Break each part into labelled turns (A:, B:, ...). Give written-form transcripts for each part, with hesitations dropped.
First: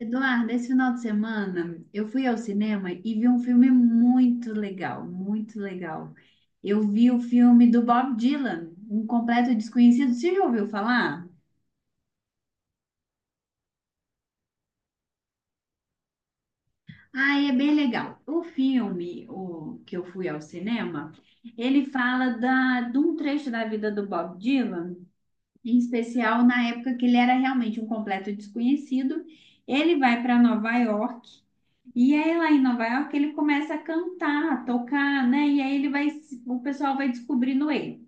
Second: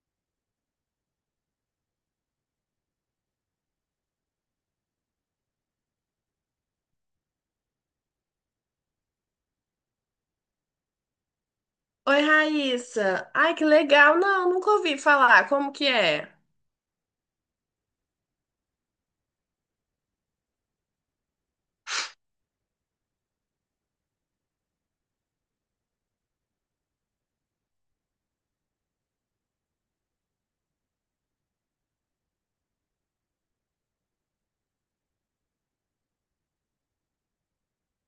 A: Eduardo, esse final de semana eu fui ao cinema e vi um filme muito legal, muito legal. Eu vi o filme do Bob Dylan, Um Completo Desconhecido. Você já ouviu falar?
B: Oi, Raíssa. Ai, que legal. Não, nunca ouvi falar. Como que é?
A: Ah, é bem legal. O filme, o que eu fui ao cinema, ele fala de um trecho da vida do Bob Dylan, em especial na época que ele era realmente um completo desconhecido. Ele vai para Nova York. E aí lá em Nova York ele começa a cantar, a tocar, né? E aí ele vai, se- o pessoal vai descobrindo ele.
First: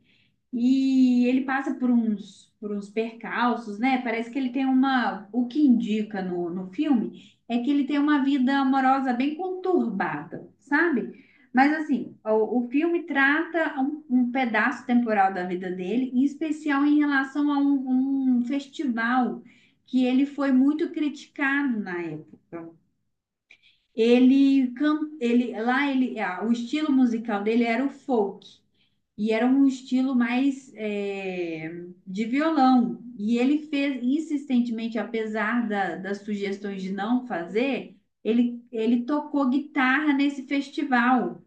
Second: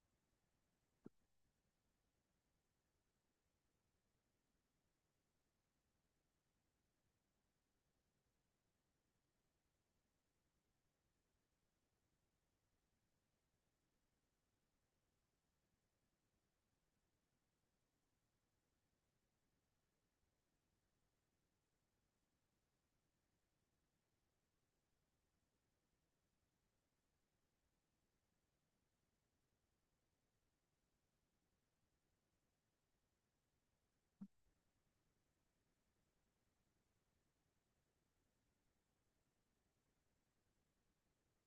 A: E ele passa por uns percalços, né? Parece que o que indica no filme é que ele tem uma vida amorosa bem conturbada, sabe? Mas assim, o filme trata um pedaço temporal da vida dele, em especial em relação a um festival que ele foi muito criticado na época. Ele, can- ele lá ele, ah, O estilo musical dele era o folk e era um estilo mais de violão. E ele fez insistentemente, apesar das sugestões de não fazer, ele tocou guitarra nesse festival.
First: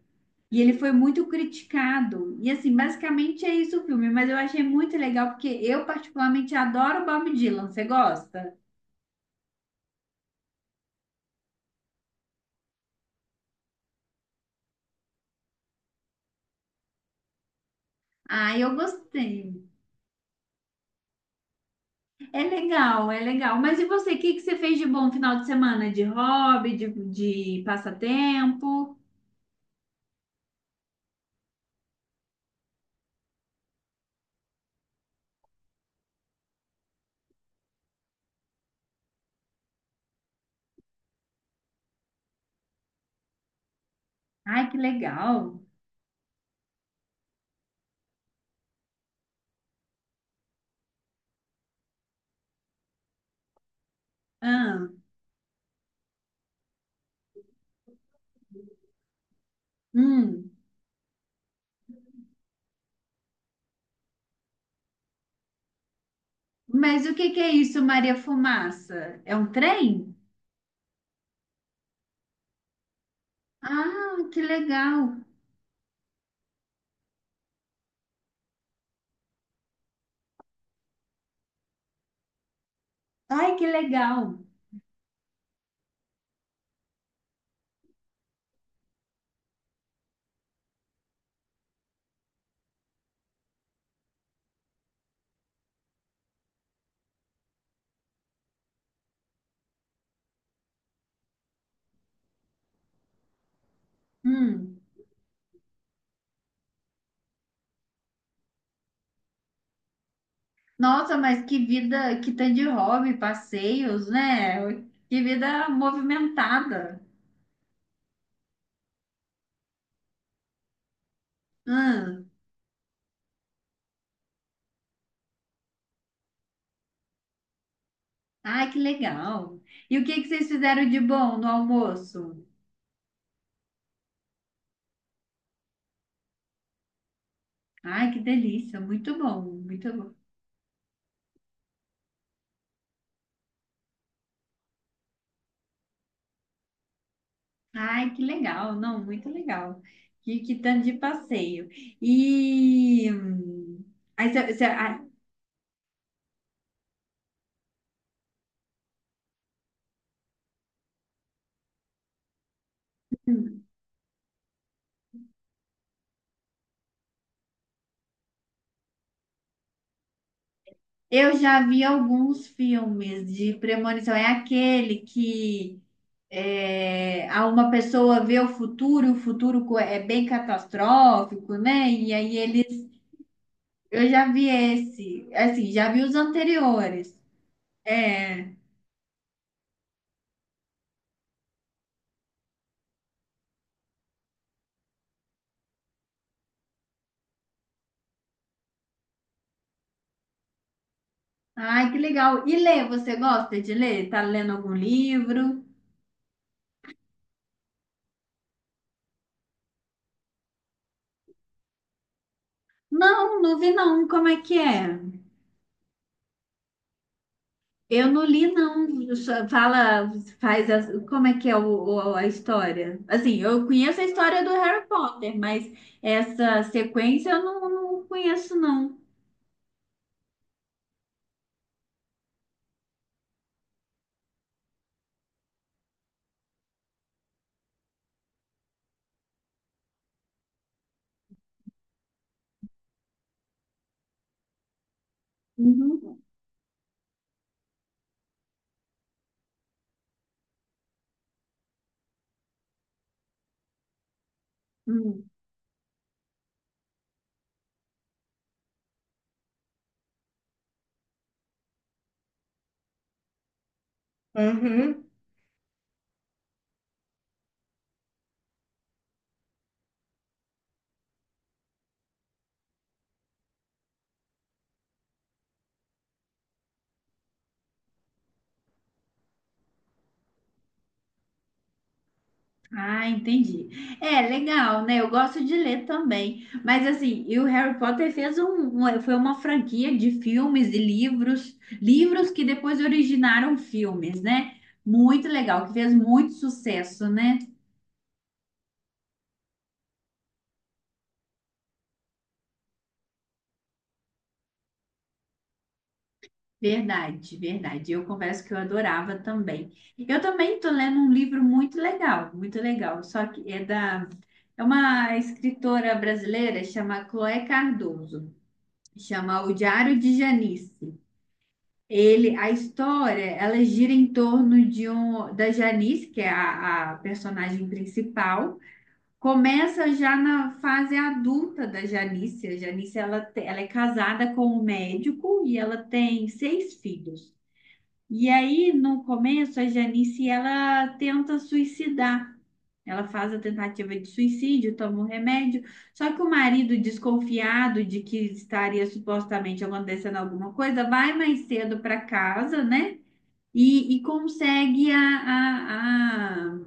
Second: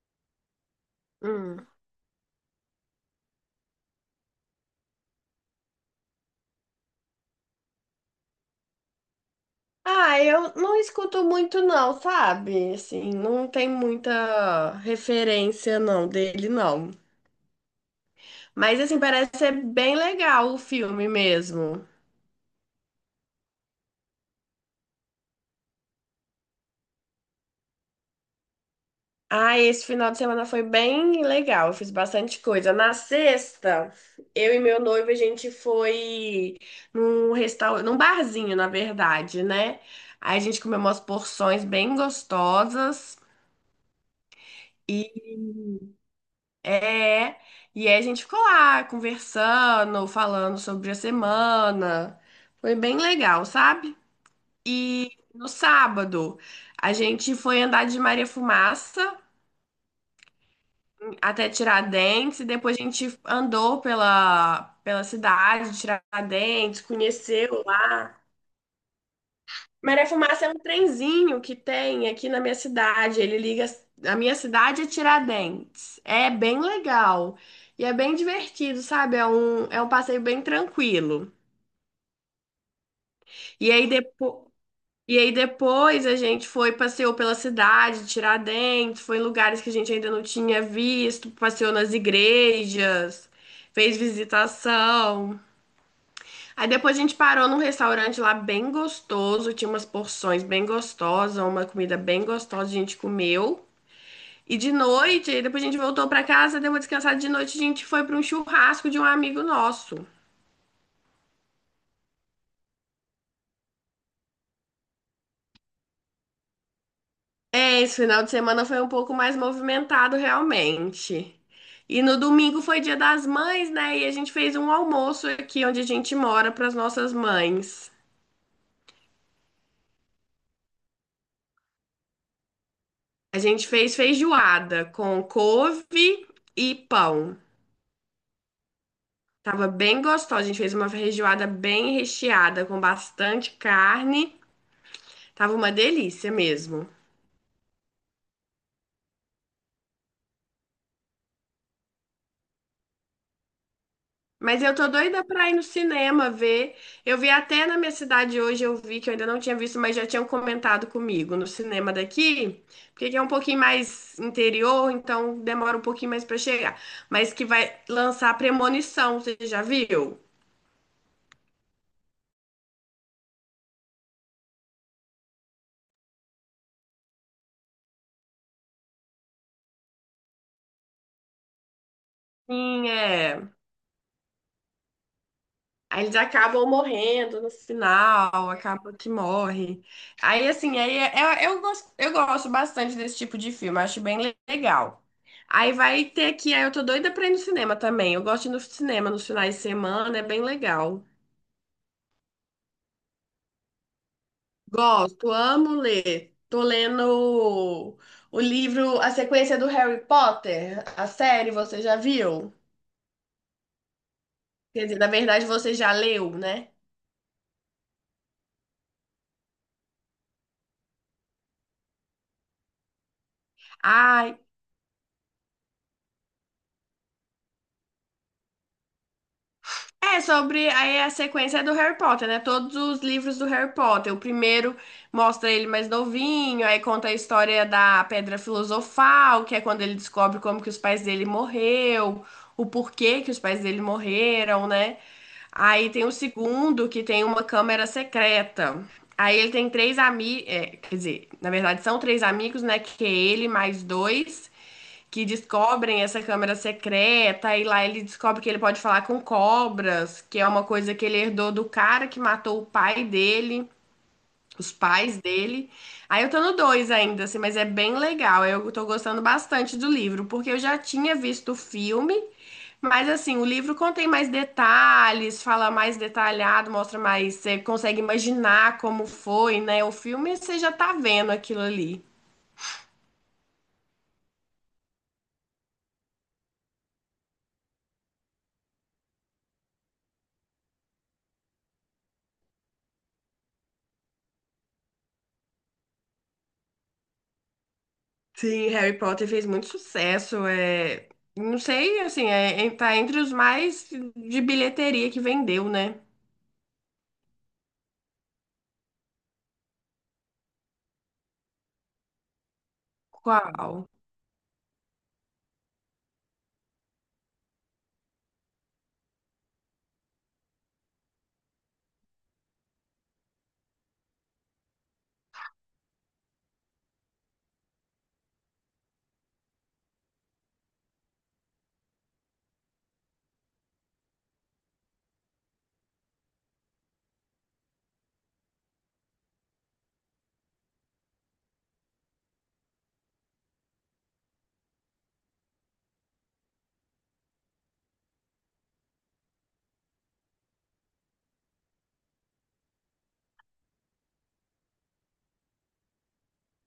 A: E ele foi muito
B: Hum.
A: criticado. E assim, basicamente é isso o filme, mas eu achei muito legal porque eu particularmente adoro Bob Dylan. Você gosta?
B: Ah, eu não escuto muito não, sabe? Assim, não tem muita referência não dele não.
A: Ah, eu
B: Mas assim, parece ser
A: gostei.
B: bem legal o filme mesmo.
A: É legal, é legal. Mas e você, o que que você fez de bom final de semana? De hobby, de passatempo?
B: Ah, esse final de semana foi bem legal, eu fiz bastante coisa. Na sexta, eu e meu noivo, a gente foi num restaurante, num barzinho, na verdade, né? Aí a gente comeu umas porções bem gostosas
A: Ai, que
B: e
A: legal.
B: é, e aí a gente ficou lá conversando, falando sobre a semana. Foi bem legal, sabe?
A: Ah,
B: E no sábado, a gente foi andar de Maria Fumaça
A: hum.
B: até Tiradentes, e depois a gente andou pela cidade de Tiradentes,
A: Mas o que que é
B: conheceu
A: isso, Maria
B: lá.
A: Fumaça? É um
B: Maré
A: trem?
B: Fumaça é um trenzinho que tem aqui na minha cidade. Ele liga. A
A: Ah,
B: minha
A: que
B: cidade é
A: legal.
B: Tiradentes. É bem legal. E é bem divertido, sabe? É um passeio bem tranquilo.
A: Ai, que
B: E aí
A: legal.
B: depois. E aí depois a gente foi, passeou pela cidade, Tiradentes, foi em lugares que a gente ainda não tinha visto, passeou nas igrejas, fez visitação. Aí depois a gente parou num restaurante lá bem gostoso, tinha umas porções bem gostosas, uma comida bem gostosa, a gente comeu. E de
A: Hum.
B: noite, aí depois a gente voltou pra casa, deu uma descansada de noite, a gente foi pra um churrasco de um amigo nosso.
A: Nossa, mas que vida, que tanto de hobby, passeios, né? Que vida movimentada.
B: É, esse final de semana foi um pouco mais movimentado realmente. E no
A: Hum.
B: domingo foi Dia das Mães, né? E a gente fez um almoço aqui onde a gente mora para as nossas mães.
A: Ai, que legal. E o que que vocês fizeram de bom no almoço?
B: A gente fez feijoada com couve e pão.
A: Ai, que delícia, muito bom,
B: Tava
A: muito
B: bem
A: bom.
B: gostosa. A gente fez uma feijoada bem recheada com bastante carne. Tava uma delícia mesmo.
A: Ai, que legal, não, muito legal. Que tanto de passeio. E aí, cê-
B: Mas
A: cê-
B: eu tô
A: ah,
B: doida pra ir no cinema ver. Eu vi até na minha cidade hoje, eu vi que eu ainda não tinha visto, mas já tinham comentado comigo no cinema daqui, porque aqui é um pouquinho mais interior, então demora um pouquinho mais pra chegar. Mas que vai lançar Premonição, você já viu?
A: Eu já vi alguns filmes de premonição. É aquele que a uma pessoa vê o futuro, é bem catastrófico, né?
B: Sim, é.
A: Eu já vi esse, assim, já vi
B: Aí
A: os
B: eles acabam
A: anteriores.
B: morrendo no final,
A: É.
B: acaba que morre. Aí, assim, aí é- é- eu gosto bastante desse tipo de filme, acho bem legal. Aí vai ter aqui, aí eu tô doida pra ir no cinema também. Eu gosto de ir no cinema nos finais de semana, é bem legal.
A: Ai, que legal. E ler, você gosta de ler? Tá lendo algum
B: Gosto,
A: livro?
B: amo ler. Tô lendo o livro, a sequência do Harry Potter, a série, você já viu?
A: Não, não vi não. Como é que
B: Quer
A: é?
B: dizer, na verdade você já leu, né?
A: Eu não li não. Só fala, faz as... como é que é o- a história? Assim, eu conheço a
B: Ah,
A: história do Harry Potter, mas essa sequência eu não, não conheço não.
B: é sobre, aí a sequência é do Harry Potter, né? Todos os livros do Harry Potter. O primeiro mostra ele mais novinho, aí conta a história da Pedra Filosofal, que é quando ele descobre como que os pais dele morreu, o porquê que os pais dele morreram, né? Aí tem o
A: Uhum.
B: segundo, que tem uma câmera secreta. Aí ele tem três amigos, quer dizer, na verdade são três amigos, né? Que é ele mais dois
A: Hum.
B: que descobrem essa câmera secreta e lá ele descobre que ele pode falar com cobras, que é uma coisa que ele herdou do cara que matou o pai dele, os pais dele. Aí eu tô no 2 ainda, assim, mas é bem legal. Eu tô gostando bastante do livro, porque eu já tinha visto o filme, mas assim, o livro contém mais detalhes, fala mais detalhado, mostra mais, você consegue imaginar como foi, né? O filme você já tá vendo aquilo ali.
A: Ah, entendi. É, legal, né? Eu gosto de ler também. Mas assim, e o Harry Potter fez foi uma franquia de filmes e livros, livros que depois originaram filmes, né? Muito legal, que fez muito sucesso, né?
B: Sim, Harry Potter fez muito sucesso. Não sei, assim, tá entre os mais de bilheteria que vendeu, né?
A: Verdade, verdade. Eu confesso que eu adorava também. Eu também tô lendo um livro muito legal, muito legal. Só que é
B: Qual?
A: da É uma escritora brasileira, chama Chloé Cardoso. Chama O Diário de Janice. Ele, a história, ela gira em torno da Janice, que é a personagem principal. Começa já na fase adulta da Janice. A Janice, ela é casada com um médico e ela tem seis filhos. E aí, no começo, a Janice, ela tenta suicidar. Ela faz a tentativa de suicídio, toma um remédio. Só que o marido, desconfiado de que estaria supostamente acontecendo alguma coisa, vai mais cedo para casa, né? E consegue a, a,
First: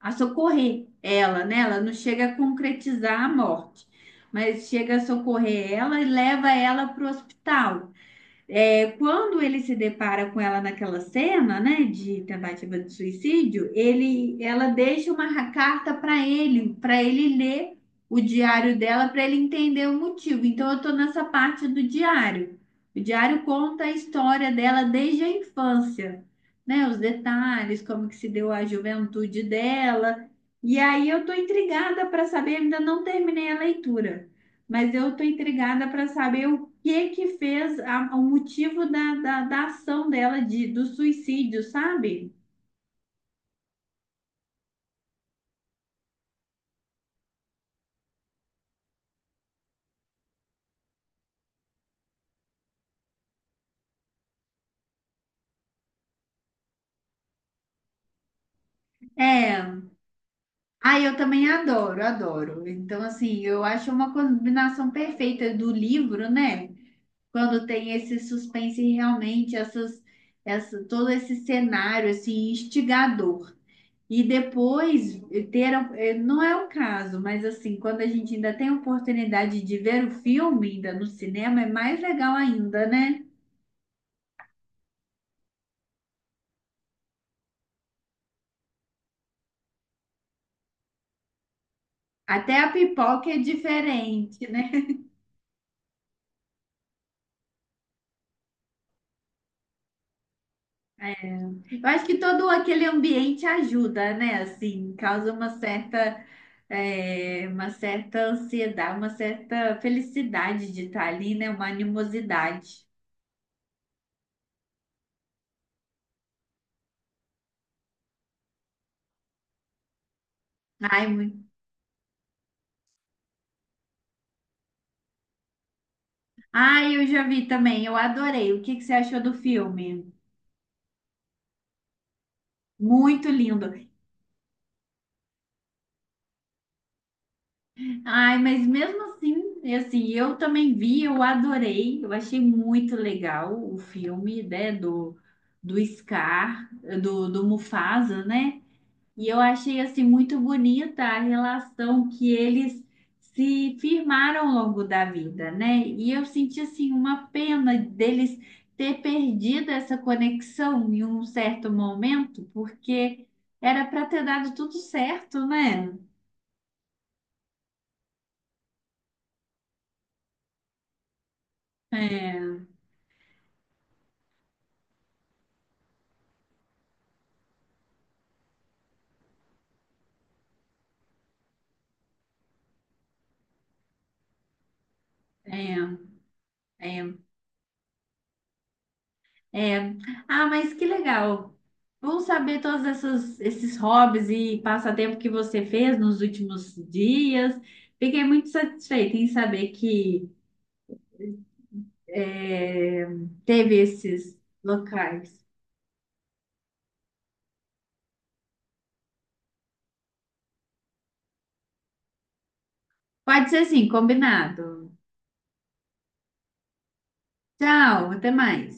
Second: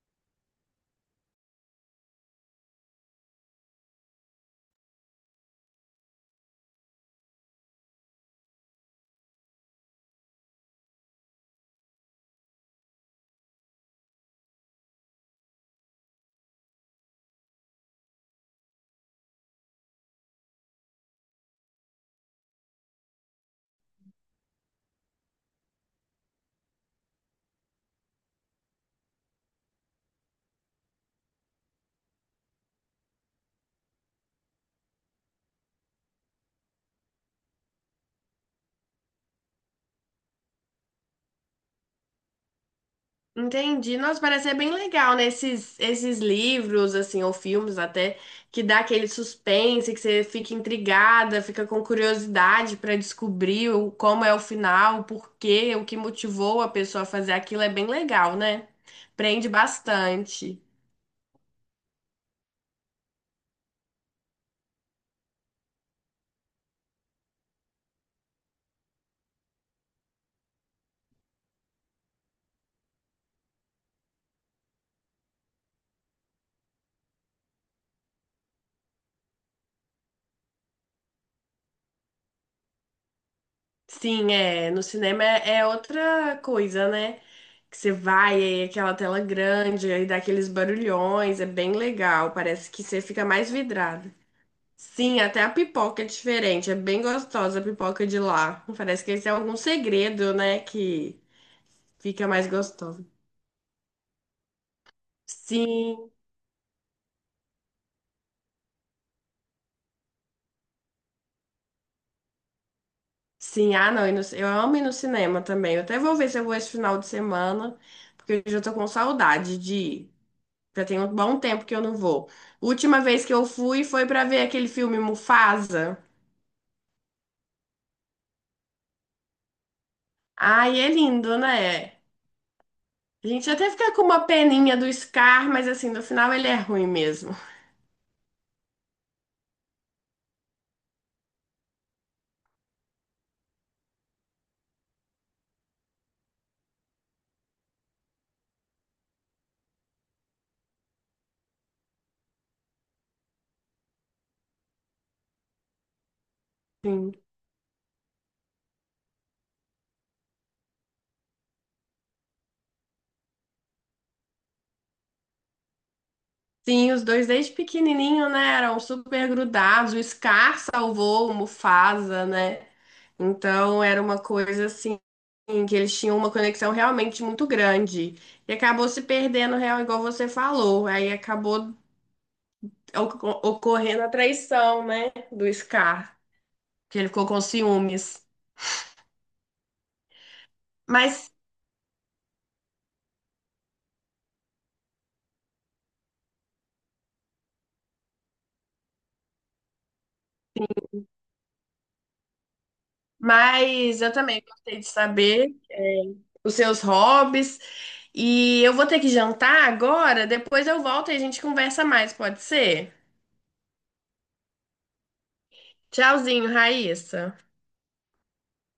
A: a, a socorrer ela, né? Ela não chega a concretizar a morte, mas chega a socorrer ela e leva ela para o hospital. É, quando ele se depara com ela naquela cena, né, de tentativa de suicídio, ela deixa uma carta para ele ler o diário dela, para ele entender o motivo. Então, eu estou nessa parte do diário. O diário conta a história dela desde a infância, né, os detalhes, como que se deu a juventude dela. E aí eu estou intrigada para saber, ainda não terminei a leitura, mas eu estou intrigada para saber o que que o motivo da ação dela do suicídio, sabe?
B: Entendi. Nossa, parece ser bem legal, né? Esses livros, assim, ou filmes até, que dá aquele suspense, que você fica intrigada, fica com curiosidade pra descobrir como é o final, o porquê, o que motivou a pessoa a fazer aquilo. É bem legal, né? Prende
A: É.
B: bastante.
A: Ah, eu também adoro, adoro. Então, assim, eu acho uma combinação perfeita do livro, né? Quando tem esse suspense e realmente, todo esse cenário, assim, instigador. E depois não é o caso, mas assim, quando a gente ainda tem a oportunidade de ver o filme ainda no cinema, é mais legal ainda, né?
B: Sim, é. No cinema é outra coisa, né? Que você vai, aí aquela tela grande, aí dá aqueles barulhões, é bem legal.
A: Até a
B: Parece que você fica
A: pipoca é
B: mais vidrado.
A: diferente, né?
B: Sim, até a pipoca é diferente, é bem gostosa a pipoca de lá. Parece que esse é algum segredo, né? Que
A: Eu acho que
B: fica mais
A: todo aquele
B: gostosa.
A: ambiente ajuda, né? Assim, causa uma
B: Sim,
A: certa, uma certa ansiedade, uma certa felicidade de estar ali, né? Uma animosidade.
B: sim, ah não, eu amo ir no cinema também. Eu até vou ver se eu vou esse final de semana, porque eu já tô com saudade de ir. Já tem
A: Ai,
B: um
A: muito...
B: bom tempo que eu não vou. Última vez que eu fui foi pra ver aquele filme Mufasa.
A: Ai, eu já vi também, eu adorei. O que que você achou do filme?
B: Ai, é lindo, né? A
A: Muito
B: gente
A: lindo.
B: até fica com uma peninha do Scar, mas assim, no final ele é ruim mesmo.
A: Ai, mas mesmo assim, e assim, eu também vi, eu adorei, eu achei muito legal o filme, né, do Scar, do Mufasa, né? E eu achei, assim, muito bonita a relação que eles se firmaram ao longo da vida, né? E eu senti, assim,
B: Sim.
A: uma pena deles ter perdido essa conexão em um certo momento, porque era para ter dado tudo certo, né?
B: Sim, os dois desde pequenininho, né? Eram super grudados. O Scar salvou o Mufasa,
A: É,
B: né? Então era uma coisa assim, que eles tinham uma conexão realmente muito grande. E acabou se perdendo, real, igual você falou. Aí acabou ocorrendo a traição, né, do
A: é.
B: Scar, que
A: É.
B: ele ficou com ciúmes.
A: É. Ah, mas que
B: Mas,
A: legal. Bom saber esses hobbies e passatempo que você fez nos últimos dias. Fiquei muito satisfeita em saber que é, teve
B: mas eu
A: esses
B: também gostei de
A: locais.
B: saber os seus hobbies e eu vou ter que jantar agora, depois eu volto e a gente conversa mais, pode ser?
A: Pode ser assim, combinado.
B: Tchauzinho, Raíssa.
A: Tchau, até mais.